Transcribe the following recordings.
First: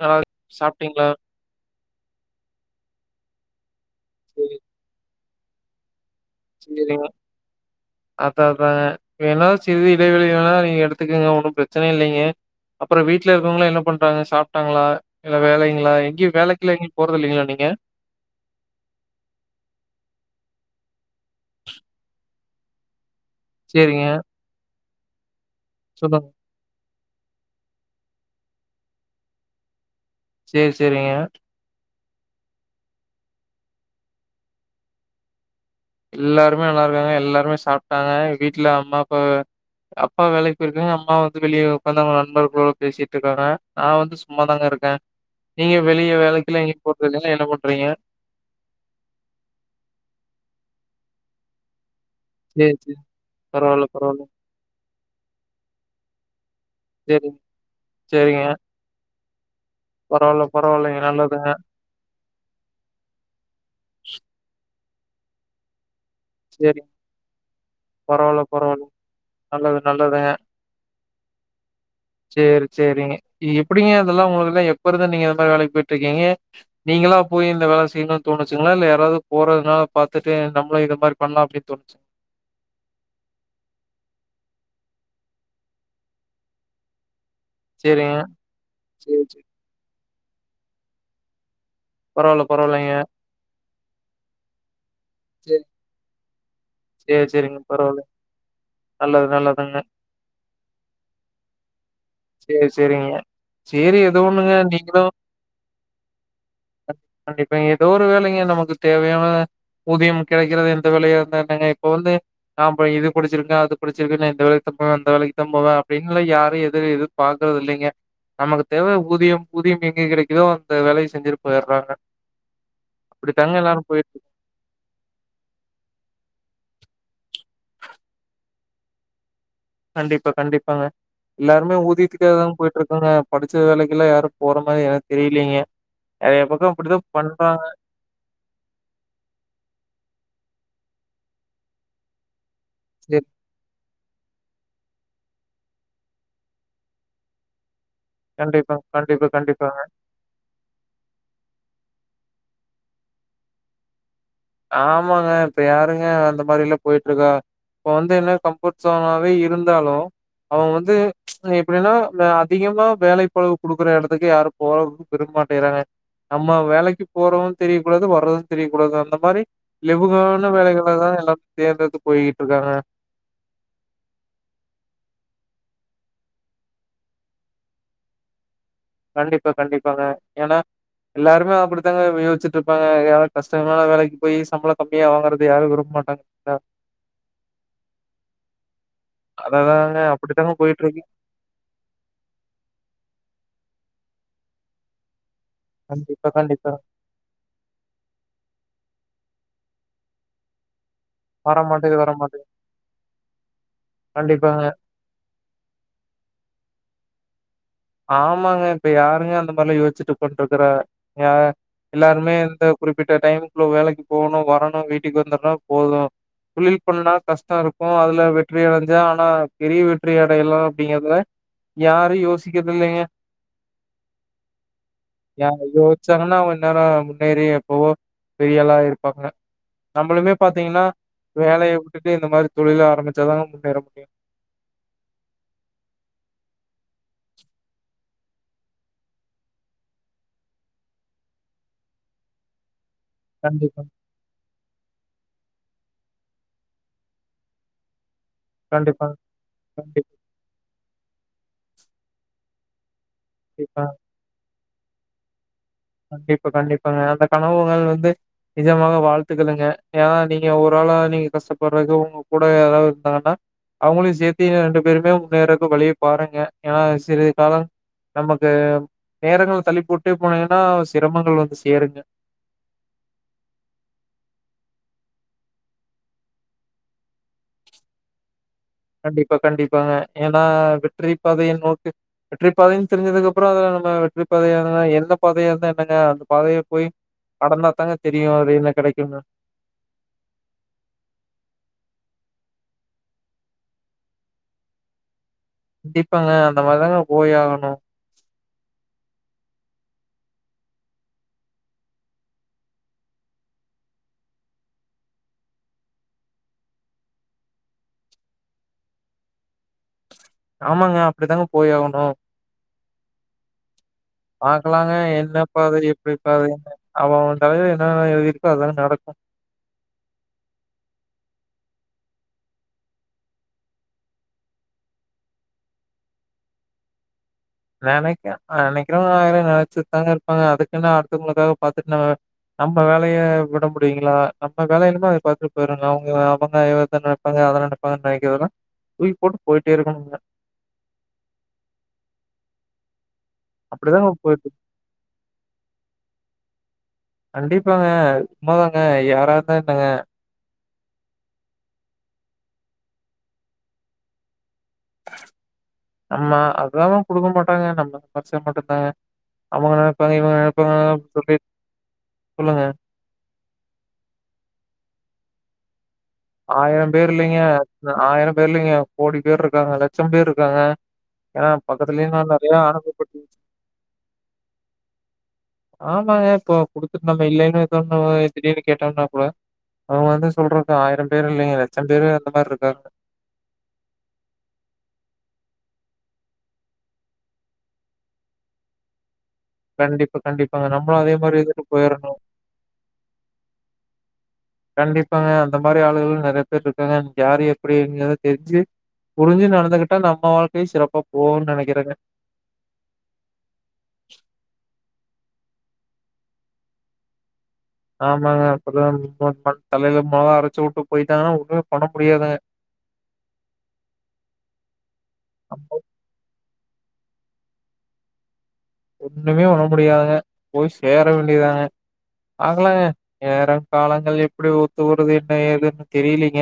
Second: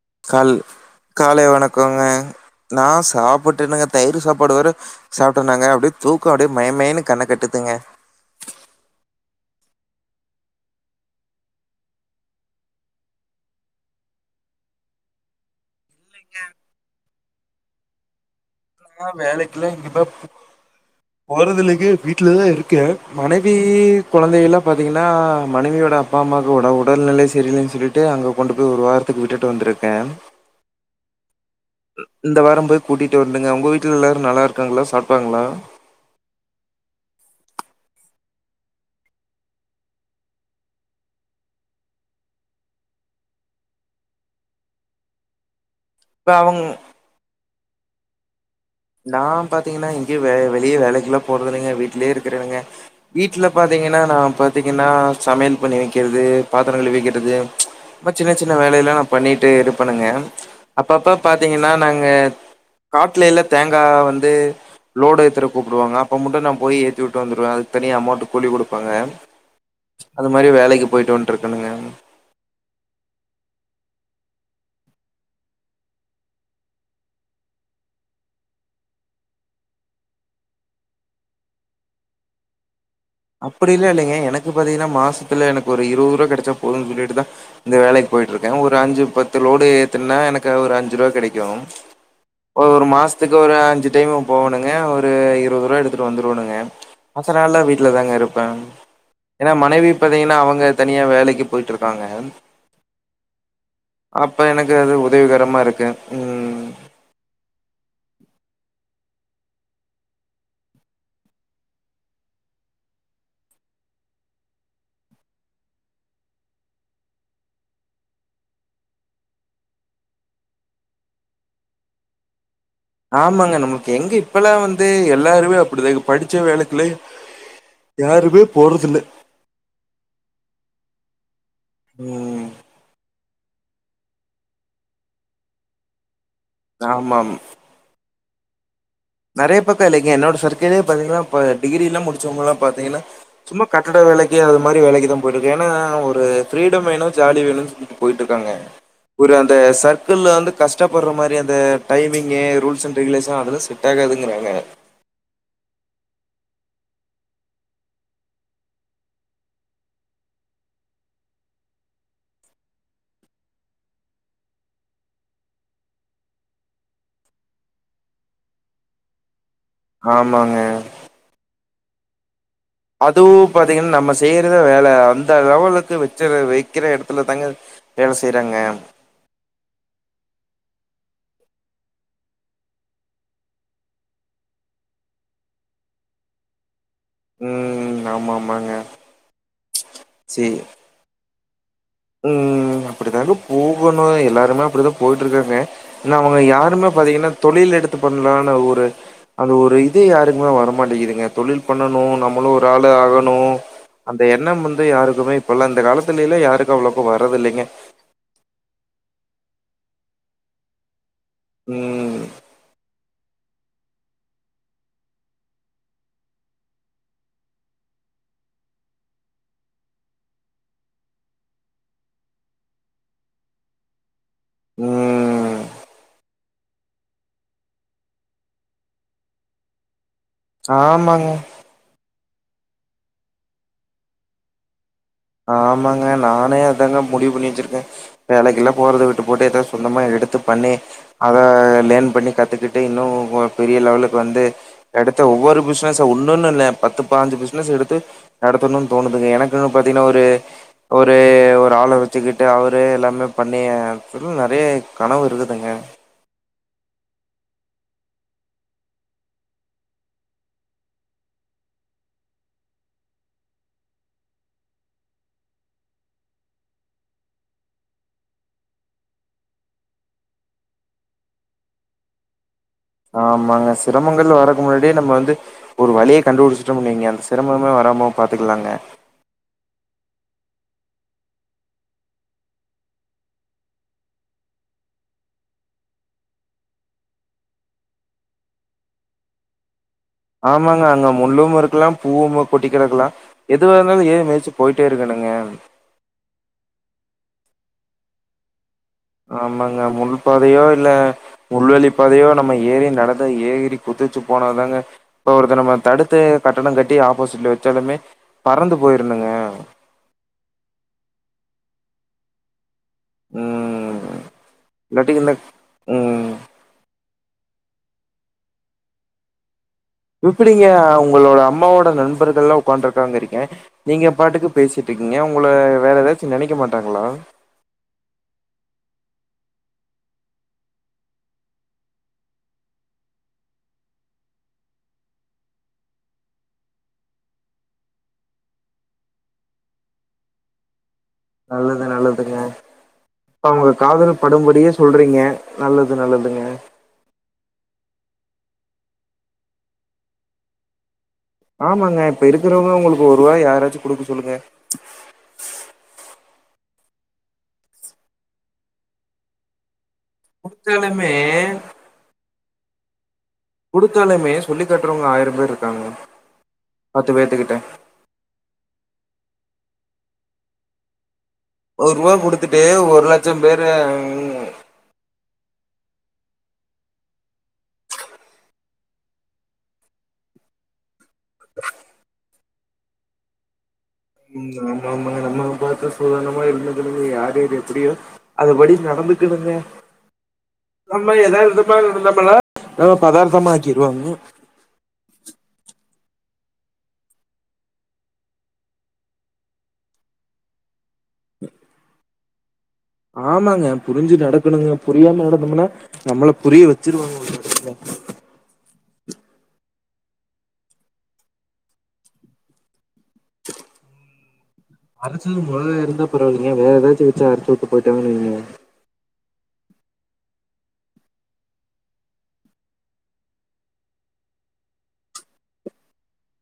நல்லா கால் சாப்ட்டீங்களா? காலை வணக் க்கோங்க நா சாப்புட்டனுங்க தயிர் சரி சாப்பாடு வேற சாப்டநாங்க அப்டியே தூக்கோ அப்டியே மயமயன்னு கண்ண கட்டுதுங்க அதாதாங்க வேணா சிறிது இடைவெளி வேணா நீங்க எடுத்துக்கங்க ஒன்னும் பிரச்சனை இல்லைங்க அப்பரோ வீட்ல இருக்கவங்களா என்ன பண்றாங்க சாப்டாங்களா ஏதாது வேலைங்களா எங்யு வேலைக்குல்ல எங்யு போறதில்லீங்களா நீங்க நா வேலைக்குல்லா இப்ப போறதுல்லீங்க வீட்லதா இருக்க மனை வி சரிங்க. குழந்தைகள்ல்லா பாாத்தீங்கன்னா மனைவியோட அப்பா சொல்லுங்க. அம்மா ஒட உடல்நிலை சரியில்லைன்னு சொல்லிட்டு அங்க கொண்டு போய் ஒரு வாரத்துக்கு விட்டுட்டு வந்திருக்க சேரி சேரிங்க இந்த வாரம் போய் கூட்டிட்டு வரனுங்க உவங்க வீட்ல எல்லாரு நல்லாருக்காங்களா சாப்டாங்களா எல்லாருமே நல்லாருக்காங்க எல்லாருமே சாப்டாங்க வீட்டுல அம்மா அப்பா அப்பா வேலைக்கு போயிருக்காங்க அம்மா வந்து வெளிய உக்காந்து அவங்க நண்பர்களோட பேசிட்டு இருக்காங்க நா வந்து சும்மா தாங்க இருக்க நீங்க வெளிய இப்ப அவுங் வேலைக்குலா எங்கயு போரதில்லீங்களா என்ன பண்றீங்க நா பாத்தீங்கன்னா எங்கயு வெளிய வேலைக்குல்லா போறதில்லைங்க வீட்டுலயே இருக் கங்க சரி, சரி. வீட்டல பரவால்ல, பாத்தீங்கன்னா நா பரவால்ல. பாத் தீங்கனா சமையல் பண்ணி வெக்கறது பாத்ரங் கழுவி வெக்கறது சரிங்க, மாரி சின்ன சரிங்க. சின்ன வேலையெல்லா நா பண்ணிட்டே இருப்பணுங்க பரவால்ல, பரவால்லங்க. அப்பப்ப நல்லதுங்க. பாத்தீங்கன்னா நாங்க காட்லயெல்லா தேங்கா வந்து லோடு எத்றக் கூப்டுவாங்க அப்போ மட்டு நா போய் சரிங்க. ஏத்திவுட்டு வந்துருவ அதுக்கு தனியா அமௌண்ட் பரவால்ல, கூலி குடுப்பாங்க பரவால்லங்க. நல்லது நல் அது மாரி வேலைக்கு போயிட்டு வன்டு இருக்கனுங்க சேரி சேரிங்க எப்படிங்க அதெல்லா உங்களுக்கு எல்லாம் எப்ப இருந்து நீங்க இந்த மாதிரி வேலைக்கு போயிட்டு இருக்கீங்க நீங்களா போய் இந்த வேல செய்யணும்னு தோணுச்சுங்களா இல்ல யாராவது போறதுனால பாாத்துட்டு நம்மளு இத மாரி பண்லா அப்டி தோனுச்சா அப்படிலா இல்லீங்க எனக்கு பாத்தீங்கன்னா மாசத்துல எனக்கு ஒரு இருபது ரூப கிடைச்சா போதும்ன்னு சொல்லிட்டுதா இந்த வேலைக்கு சரிங்க. போய்ட்டுருக்க ஒரு அஞ்சு சரி, பத்து சரி. லோடு ஏத்துன்னா எனக்கு ஒரு அஞ்சு ரூபா கிடைக்கு பரவால்ல, ஒரு பரவால்லங்க. மாசத்துக்கு ஒரு அஞ்சு டைம் போவணுங்க ஒரு சரி, இருபது ரூபா எடுத்துட்டு வந்துருவனுங்க சரி, சரிங்க. மத்தனாள்லா வீட்டல பரவால்ல. தாங்க இருப்ப நல்லது, ஏனா நல்லதுங்க. மனைவி பாத்தீங்கன்னா அவங்க தனியா வேலைக்கு போய்ட்ருக்காங்க சரி, சரிங்க. சரி, ஏதோ அப்ப ஒண்ணுங்க. எனக்கு அது உதவிகரமா இருக்கு ம் கண்டிப்பாங்க ஏதோ ஒரு வேலைங்க நமக்கு தேவையான ஊதியம் கிடைக்கறது எந்த வேலையா இருந்தா என்னங்க இப்ப வந்து நா ப இது படுச்சுருக்க அது படுச்சுருக்க நா இந்த வேலைக்குதா போவே அந்த வேலைக்குதா போவே அப்படீன்லா யாரு எதுவு இது பாக்கறது இல்லீங்க நமக்கு தேவ ஊதியம் ஊதியம் எங்கே கிடைக்குதோ அந்த வேலைய செஞ்சுட்டு போயற்றாங்க ஆமாங்க நமக்கு எங்க இருக்கு. இப்பல்லா வந்து எல்லாருமே அப்படிதாங்க படிச்ச வேலைக்குலா யாருமே போறது இல்ல கண்டிப்பா கண்டிப்பாங்க எல்லாருமே ஊதியத்துக்காக தா ம் போயிட்டுருக் காங்க படிச்ச வேலைக்குல்லா யாரு போற மாரி எனக்கு தெரியிலைங்க நெறைய பக்க அப்டிதா ஆமாம் பண்றாங்க நெறைய பக்க இல்லைங்க என்னோட சர்க்கல்லேயே பாத்தீங்கன்னா இப்ப டிகிர எல்லா முடிச்சவங்கல்லா பாத்தீங்கன்னா சரி. சும்மா கட்டிட வேலைக்கு அது மாரி வேலைக்கு தா போயிட்டு இருக்கு ஏன்னா ஒரு ஃப்ரீடம் வேணு ஜாலி வேணுனு சொல்லிடு போயிட்டு இருக்காங்க கண்டிப்பா, கண்டிப்பா, ஒரு அந்த கண்டிப்பா. சர்க் கள்ல வந்து கஷ்டப்படுற மாரி அந்த டைமிங்கு ரூல்ஸ் அண்ட் ரெகுலேஷன் அதெல்லா செட் ஆகாதுங்குறாங்க ஆமாங்க இப்ப யாருங்க அந்த மாரிலா போயிட்ருக்கா இப்ப வந்து என்ன கம்ஃபர்ட் சோனாவே இருந்தாலு அவங்க வந்து எப்டின்னா வே அதிகமா வேலைப்பழு குடுக்குற எடத்துக்கு யாரு போறதுக்கு விரும்ப மாட்டேங்றாங்க நம்ம வேலைக்கு போறோது தெரியக் கூடாது வர்றது தெரியக் கூடாது அந்த பாரு லெபகான ஆமாங்க வேலைகளதா எல்லா தேர்ந்தேடுத்து போயிட்டு இருக்காங்க அதுவு பாத்தீங்கன்னா நம்ம செய்யறத வேல அந்த லெவலுக்கு வெச்சத வைக்கிற எடத்துல தாங்க வேல செய்றாங்க கண்டிப்பா கண்டிப்பாங்க ஏன்னா எல்லாருமே அப்டித்தாங்க யோச்சிட்ருப்பாங்க யாரோ கஷ்டமான வேலைக்கு போய் சம்பள கம்மியா வாங்குறது யாரு விரும்பமாட்டாங்க அ ம் ஆமா ஆமாங்க அததாங்க அப்படித்தாங்க செரி போய்ட்ருக்கு ம் அப்டிதாங்க போகணு எல்லாருமே அப்டிதா போயிட்டு இருக்காங்க ஏன்னா கண்டிப்பா, அவங்க கண்டிப்பா. யாருமே பாத்தீங்கன்னா தொழில் எடுத்து பண்லானு ஒரு அந்த ஒரு இது யாருக்குமே வரமாட்டேங்கிதுங்க வர தொழில் மாட்டேங்குது, பண்ணணு வர மாட்டேங்குது. நம்மளு ஒரு ஆளு ஆகணு அந்த கண்டிப்பாங்க. எண்ணம் வந்து யாருக்குமே இப்போல்லா இந்த காலத்துல எல்லா யாருக்கு அவ்வளோக்கு வரது இல்லைங்க ஆமாங்க இப்ப யாருங்க அந்த மாரிலா யோச்சிட்டு உக்காந்திருக்குறா யா ம். எல்லாருமே இந்த குறிப்பிட்ட டைமுக்குள்ள வேலைக்கு போகணு வரணு வீட்டுக்கு வந்துடணு போது தொழில் பண்ணுணா கஷ்ட இருக்கு அதுல வெற்றி அடஞ்சா ஆனா பெரிய வெற்றி அடையலா அப்டிங்கறதுல யாரு யோசிக்கறது இல்லைங்க ம். யாயோ ச்சாங்கன்னா அவங்க இன் நேர முன்னேறி எப்பவோ பெரிய ஆள் ஆயிருப்பாங்க நம்மளுமே பாத்தீங்கன்னா ஆமாங்க. வேலைய வுட்டுட்டு இந்த மாரி தொழில் ஆரம்பிச்சாதாங்க முன்னேற முடியு ஆமாங்க நானே அதாங்க முடிவு பண்ணி வெச்சிருக்கே வேலைக்குல்லா போறத விட்டு போட்டு எதோ சொந்தமா எடுத்து பண்ணி அத லேர்ன் பண்ணி கத்துக்கிட்டு இன்னு பெரிய கண்டிப்பா, லெவல்ல வந்து எடுத்த ஒவ்வொரு பிசினஸ் ஒன்னுன்னு இல்ல பத்து பாஞ்சு பிசினஸ் எடுத்து நடத்தணுனு கண்டிப்பாங்க, தோணுதுங்க எனக்கு கண்டிப்பா, ஒரு ஒரு ஒரு ஆள வெச்சுக்கிட்டு அவரே எல்லாமே பண்ணி கண்டிப்பா. வந்து நெறைய கனவு இருக்குதுங்க கண்டிப்பா கண்டிப்பாங்க அந்த கணவுகள் வந்து நிஜமாக வாழ்த்துக்களுங்க ஏன்னா நீங்க ஒராள நீங்க கஷ்டப்படுறக்கு உங்க கூட யாராது இருந்தாங்கன்னா அவங்களையு சேத்தி ரெண்டு பேருமே முன்னேறக்கு வழிய பாருங்க ஏன்னா சிறிது காலம் நமக்கு நேரங்கள் தள்ளி போட்டே போனீங்கன்னா சிரமங்கள் வந்து சேருங்க ஆமாங்க சிரமங்கள் வரக்கு முன்னாடியே நம்ம வந்து ஒரு வழிய கண்டுபுடிச்சுட்டோம்னு வைங்க அந்த சிரமே வராம பாத்துக்கலாங்க கண்டிப்பா கண்டிப்பாங்க ஏன்னா வெற்றிப்பாதைய நோக்கு வெற்றி பாதைன்னு தெரிஞ்சதுக்கு அப்புறோ அதுல நம்ம வெற்றி பாதையா இருந்தா என்ன பாதையா இருந்தா என்னங்க அந்த பாதைய போய் கடந்தா தாங்க தெரியு அதுல என்ன கெடைக்குனு ஆமாங்க அங்க முள்ளும் இருக்கலா பூவும் கொட்டி கடக்கலா எதுவாக இருந்தாலு ஏரி மிதுச்சு போயிட்டே இருக்கணுங்க கண்டிப்பாங்க அந்த மாரிதாங்க போய் ஆகணு ஆமாங்க முள் பாதையோ இல்ல முள்வெலிப்பாதையோ நம்ம ஏறி நடந்து ஏறி குதிச்சு போனாதாங்க இப்ப ஒருத்த நம்ம தடுத்து கட்டடங்கட்டி ஆப்போசிட்ல வெச்சாலுமே பறந்து போயிருனுங்க ஆமாங்க அப்டி தாங்க போய் ஆகணு ம் பாக்கலாங்க இல்லாட்டி இந்த என்ன பதது எப்டி ம். பதனு என்னன் அவ அவன் தலைல என்னென்ன எழுதி இருக்கோ அதாங்க நடக்கு எப்பிடிங்க உங்களோட அம்மாவோட நண்பர்கள்லா உக்காந்திருக்காங்கிறீங்க நீங்க பாட்டுக்கு பேசிட்டிருக்கீங்க உங்கள வேற எதாச்சு நெனைக்க மாட்டாங்ளா நெனைக்க நெனைக்கறவங்க ஆயிரோ நெனச்சிட்தாங்க இருப்பாங்க அதுக்குனு அடுத்தவங்களுக்காக பாத்துட்டு நம்ம நம்ம வேலய விட முடியுங்களா நம்ம வேல என்னமோ அத பாத்துட் போய்றனு அவுங்க எதன அவங்க எத நெனைப் பாங்க அத நெனைப்பாங்க நெனைக்கறதலா தூக்கி போட்டு போயிட்டே இருக்கணுங்க நல்லது நல்லதுங்க இப்ப அவுங்க அப்படிதாங்க காதுல் போயிட்டு இருக்கு. படும்படியே சொல்றீங்க நல்லது நல்லதுங்க கண்டிப்பாங்க உண்ம தாங்க யாரா இருந்தா என்னங்க ஆமாங்க இப்ப இருக்கிறவங்க உங்களுக்கு ஒருவாய் யாராச்சு குடுக்க சொல்லுங்க ஆமா அதுதாங்க குடுக்க மாட்டாங்க நம்ம சம்பார்ச்சா மட்டுந்தாங்க அவங்க நெனைப்பாங்க இவங்க நெனைப்பாங்கனுலா குடுத்தாலுமே சொல்லி சொல்லுங்க குடுத்தாலுமே சொல்லி காட்டுறவங்க ஆயிரம் பேர் இருக்காங்க ஆயிரம் பேர் இல்லைங்க பேத்துக்கிட்ட. ஆயிரம் பேர் இல்லிங்க கோடி பேருக்காங்க அ லட்சம் பேர் இருக்குறாங்க ஏனா பக்கத்துலே நா நெறைய அனுபவ பட் ஞ்சம் பேரு உ ஆமாங்க இப்போ குடுத்துட் நம்ம இல்லைன் சொன்னவு திடீனு கேட்டோம்னா கூட அவுங்க வந்து சொல்றக்கு ஆயிரம் பேர் இல்லைங்க லட்சம் பேரு அந்த மாரிருக்காங்க ம் ஆமா ஆமா நம்மள பாத்து சொல்லணுமோ [unintelligible] யார் யாரு எப்டியோ அதுபடி நடந்துக்குனுங்க கண்டிப்பா கண்டிப்பாங்க நம்மளு அதே மாரி இருந்துட்டு போயறணு இல்லனா பதார்த்தமா ஆக்கிருவாங்க கண்டிப்பாங்க அந்த மாரி ஆளுங்கள் நெறைய பேர் ருக்காங்க நமக் யாரு எப்டிங்கறத் தெரிஞ்சு புரிஞ்சு நடந்துகிட்டா நம்ம வாழ்க்கையு சிறப்பா போகுன் நெனைக்குறெங்க ஆமாங்க புரிஞ்சு நடக்கணுங்க புரியாம நடந்தோம்முனா நம்மள புரிய வெச்சிருவாங்க ஒரு கட்டத்துல ஆமாங்க அப்புறோ [inaudible] தலைல மொளகா அரச்சு உட்டு போய்ட்டாங்கன்னா ஒண்ணுமே பண்ண முடியாதுங்க அரச்சது மொளகா இருந்தா பரவால்லிங்க வேற ஏதாச்சு வெச்சு அரச்சு உட்டு போய்ட்டாங்கன்னு வைங்க ஒண்ணுமே பண்ண முடியாதுங்க போய் சேர வேண்டிதாங்க பாக்கலாங்க நேரோ காலங்கள் எப்டி ஒத்து ஊருது என்ன ஏதுன்னு தெரிலீங்க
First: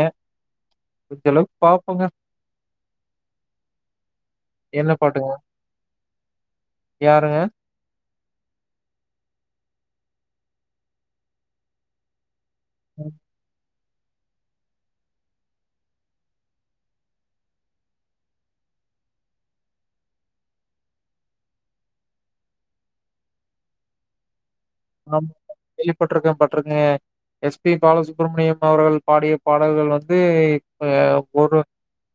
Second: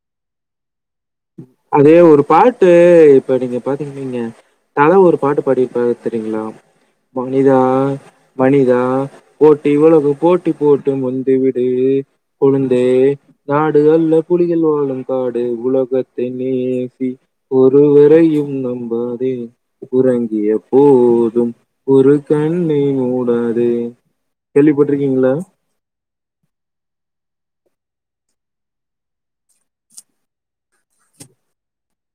அது ஒரு பாட்டு இப்ப நீங்க பாத்தீங்கன் வைங்க என்ன தல ஒரு பாட்டுங்க? பாட்டு பாடிருப்பாரு செரிங்களா யாருங்க? மனிதா மனிதா போட்டி உலகம் போட்டி போட்டு முந்தி விடு குழந்தே நாடு அல்ல புலிகள் வாழும் காடு உலகத் தை நேசி ஒருவரையும் நம்பாதே உறங்கிய போதும் ஒரு கண்ணை மூடாதே கேள்விப்பட்டிருக்கீங் ஆமாங்க கேள்விப்பட்டுருக்கே பட்டுருக்கே எஸ் பி பாலசுப்ரமணியம் அவர்கள் பாடிய பாடல்கள் வந்து இப்ப ஒரு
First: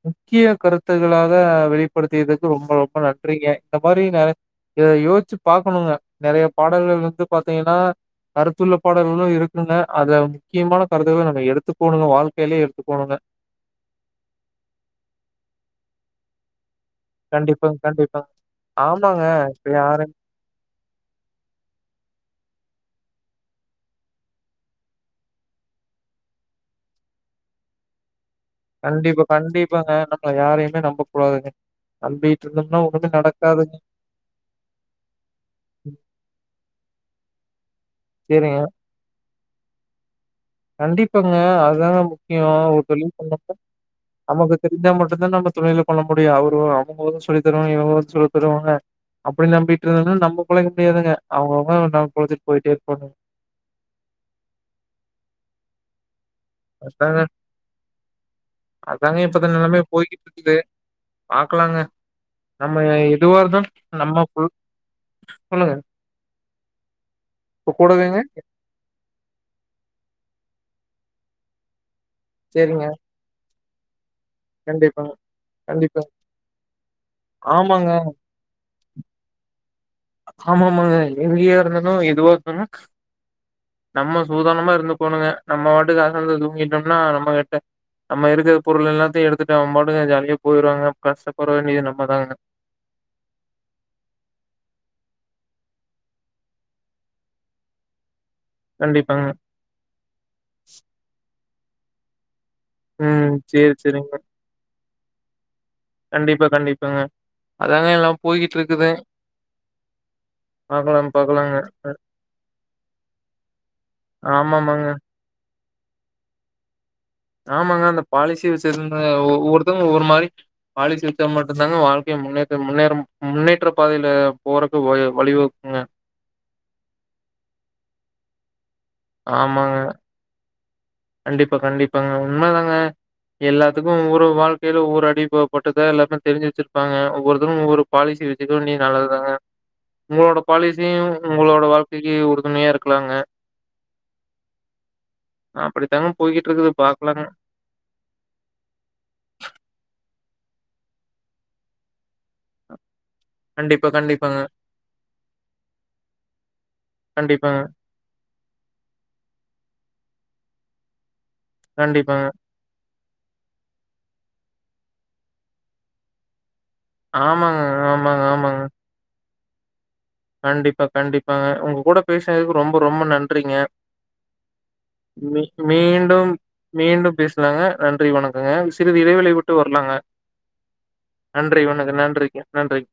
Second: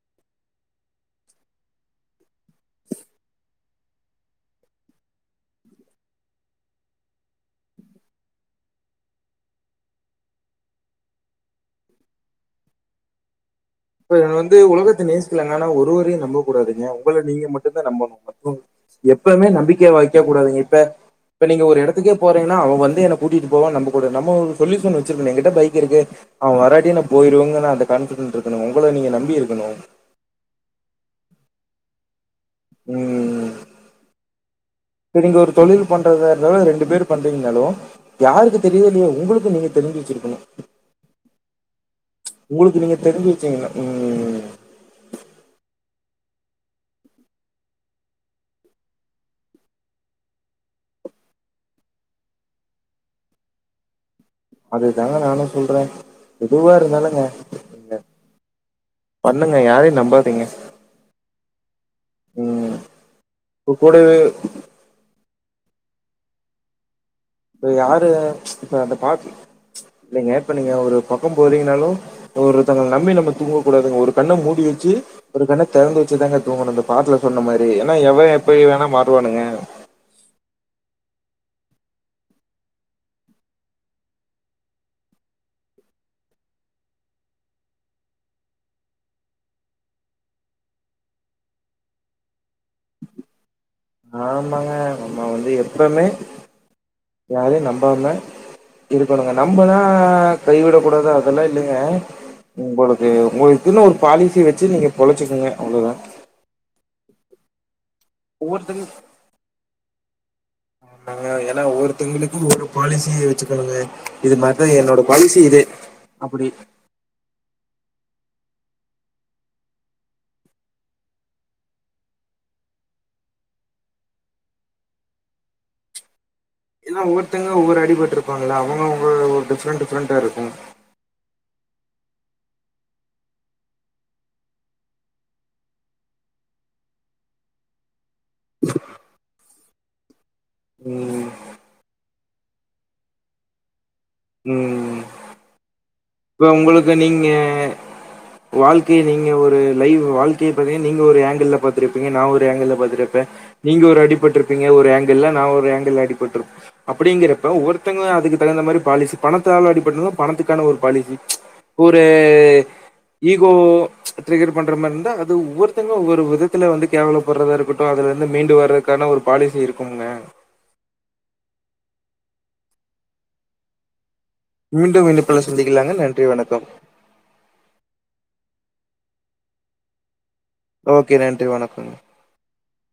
முக்கிய கருத்துகளாக வெளிப்படுத்தியதுக்கு ரொம்ப ரொம்ப நன்றிங்க இந்த மாரி நெற ய யோச்சு பாக்கணுங்க நெறையப் பாடல்கள் வந்து பாத்தீங்கனா கருத்துள்ள பாடல்களு இருக்குங்க அது முக்கியமான கருத்துகள நம்ம எடுத்துக்கோணுங்க வாழ்க்கைலே எடுத்துக்கோணுங்க இப்ப இது வந்து உலகத்த நேசிக்லாங்க ஆனா ஒருவரையு நம்பக் கூடாதுங்க உங்கள நீங்க கண்டிப்பாங்க, மட்டுந்தா நம்பணு கண்டிப்பாங்க. எப்பவு ஆமாங்க. எப்பவுமே இப்ப நம்பிக்கைய யாரும் வைக்க கூடாதுங்க இப்ப இப்போ நீங்க ஒரு எடத்துக்கே போறீங்கனா அவ வந்து என்ன கூட்டிட்டு போவான் நம்பக் கூடாது நம்ம ஒரு சொல்யூஷன் வெச்சிருக்கணு எங்கிட்ட பைக் இருக்கு அவ வராட்டியு நா போயிருவேங்கற அந்த கான்ஃபிடன்ட்ருக் கண்டிப்பா கண்டிப்பாங்க ன நா யாரையுமே நம்பக்கூடாதுங்க நம்பிட்டு இருந்தம்னா ஒன்னு நடக்காதுங்க செரிங்க ஒரு தொழில் பண்றதா இருந்தாலு ரெண்டு பேர் பண்றீங்னாலு சரிங்க. யாருக்கு தெரியிதோ இல்லியோ உங்குளுக்கு நீங்க தெரிஞ்சு வச்சிருக்கணு கண்டிப்பாங்க அதுதாங்க முக்கியோ ஒரு நீங்க தொழில் தெரிஞ்சு பண்ணக்க வச்சீங்கன்னா ம். நமக்கு தெரிஞ்சா மட்டுந்தா நம்ம துணில பண்ண முடியு அவரு அவுங்க வது சொல்லி தருவாங்க இவுங்க வது சொல்லி தருவாங்க அப்டி நம்பிட்ருந்ததுனா நம்மகுள்ள முடியாதுங்க அவுங்கவுங்க நம்ம கொழச்சிட் போயிட்டே இருப்பாணுங் அதுதாங்க நானு சொல்றே எதுவா அதாங்க இருந்தாலுங்க இங்க அதாங்க இப்பத நெலமை நம்பாதீங்க. போய்கிட்ருக்குது பாக்லாங்க ம். நம்ம எதுவா இருந்து இப்ப கூடவே நம்மகுள் சொல்லுங்க இப்ப யாரு இப்ப அந்த பாட்டுல் இல்லிங்க இப்ப நீங்க ஒரு பக்கம் போறீங்கனாலு சரிங்க. ஒருதங்கள நம்பி நம்ப தூங்ககூடாதுங்க ஒரு கண்ண மூடி வெச்சு கண்டிப்பாங்க, ஒரு கண்ண தெறந்து கண்டிப்பாங்க. வெச்சு தாங்க தூங்கணு அந்த பாட்ல சொன்ன மாரி ஆமாங்க. எனா எவ எப் ப்படி வேணா மாறுவானுங்க ஆமா ஆமாங்க எதிரியா இருந்தாலு எதுவா இருந்தாலு நம்ம சூதானாமா இருந்துக்கோணுங்க நம்ம வாட்டுக்கு அசந்து தூங்கிட்டோம்னா நம்ம கிட்ட நம்ம இருக்கற பொருள் எல்லாத்தையு எடுத்துட்டு அவம்பாட்டுக்கு ஜாலியா போயிருவாங்க அப்ப கஷ்டப்பட வேண்டியது நம்ம தாங்க ஆமாங்க நம்ப வந்து எப்பமே யாரையு நம்பாம கண்டிப்பாங்க இருக்கணுங்க நம்மதா கைவிடக் கூடாது அதெலா இல்லங்க உங்களுக்கு ம் உங்க சேரி இதல ஒரு சேரிங்க பாலிசி வச்சி நீங்க பொழச்சுகிங்க அவ்ளதாங் கண்டிப்பா கண்டிப்பங்க அதாங்க எல்லாம் ஒவ்வொருத்தங்க போய்கிட்ருக்குது அ னாங்க எனா ஒருதங்களுக்கு ஒருப் பாலிசிய வச்சுக்கணுங்க இது மார்தா ஆமாமாங்க என்னோடப் வயசு இதே அப்பிடி ஆமாங்க அந்த பாலிசி வச்சிருந்த ஒவ்வொருத்தவுங்க ஒவ்வொரு மாரி பாலிசி வெச்சா மட்டுந்தாங்க வாழ்க்கைய முன்னேத்த முன்னேற முன்னேற்றப் பாதையில போறக்கு ஓய வழிவகுக்குங்க எல்லா ஒவ்வொருத்தங்க ஒவ்வொரு அடிட்ருப்பாங்கள அவுங்கவுங்க ஒரு ஆமாங்க டிஃப்ரெண்ட் டிஃப்ரெண்டா இருக்கு கண்டிப்பா கண்டிப்பாங்க உண்மதாங்க எல்லாத்துக்கு ஒவ்வொரு வாழ்க்கையில ஒவ்வொரு அடி ப பட்டுதா எல்லாருமே தெரிஞ்சி வச்சிருப்பாங்க ஒவ்வொருத்தரு ஒவ்வொருக் பாலிசி வச்சுக்க நீ நல்லதுதாங்க உங்களோடப் பாலிசியு ம் உங்களோட வாழ்க்கைக்கி உறுதுணையா இருக்ளாங்க ம் அப்டித்தாங்க போய் இப்ப உங்களுக்கு நீங்க வாழ்க்கைய நீங்க ஒரு லைவ் வாழ்க்கைய பாத்தீங்க நீங்க ஒரு அங்கிள்ல பாத்துருப்பீங்க நா ஒரு அங்கிள்ல பாத்துரப் பே நீங்க கண்டிப்பா, ஒரு கண்டிப்பாங்க. அடிபட்ருப்பீங்க ஒரு ஆங்கிள்ல நா ஒரு ஆங்கிள்ல அடிபட்ருப் அப்பிடிங்கறப்ப கண்டிப்பாங்க, ஒவ்வொருத் த்தங்க அதுக்கு தகுந்த மாரி பாலிசி பணத்தால அடி பட்டுந்தா பணத்துக்கான ஒரு பாலிசி ஒரு கண்டிப்பாங்க. ஈகோ ட்ரிகர் பண்ற மாரி இருந்தா அது ஒவ்வொருத்தங்க ஒவ்வொரு விதத்துல வந்து கேவலப்பட்றதா ஆமாங்க, இருக்குட்டு அதுல ஆமாங்க, இருந்து மீண்டு ஆமாங்க. வர்றக்கான ஒரு பாலிசி இருக்கூங்க கண்டிப்பா கண்டிப்பாங்க உங்க கூட பேசுனதுக்கு ரொம்ப ரொம்ப நன்றிங்க மீண்டும் இணைப்புல மீ சந்திக்கலாங்க. நன்றி மீண்டும் வணக்கம். மீண்டும் பேஸ் லாங்க நன்றி வணக்கங்க சிறிது இடைவெளை விட்டு வர்லாங்க ஓகே. நன்றி வணக்கங்க. வணக் நன்றிங்க நன்றிங்க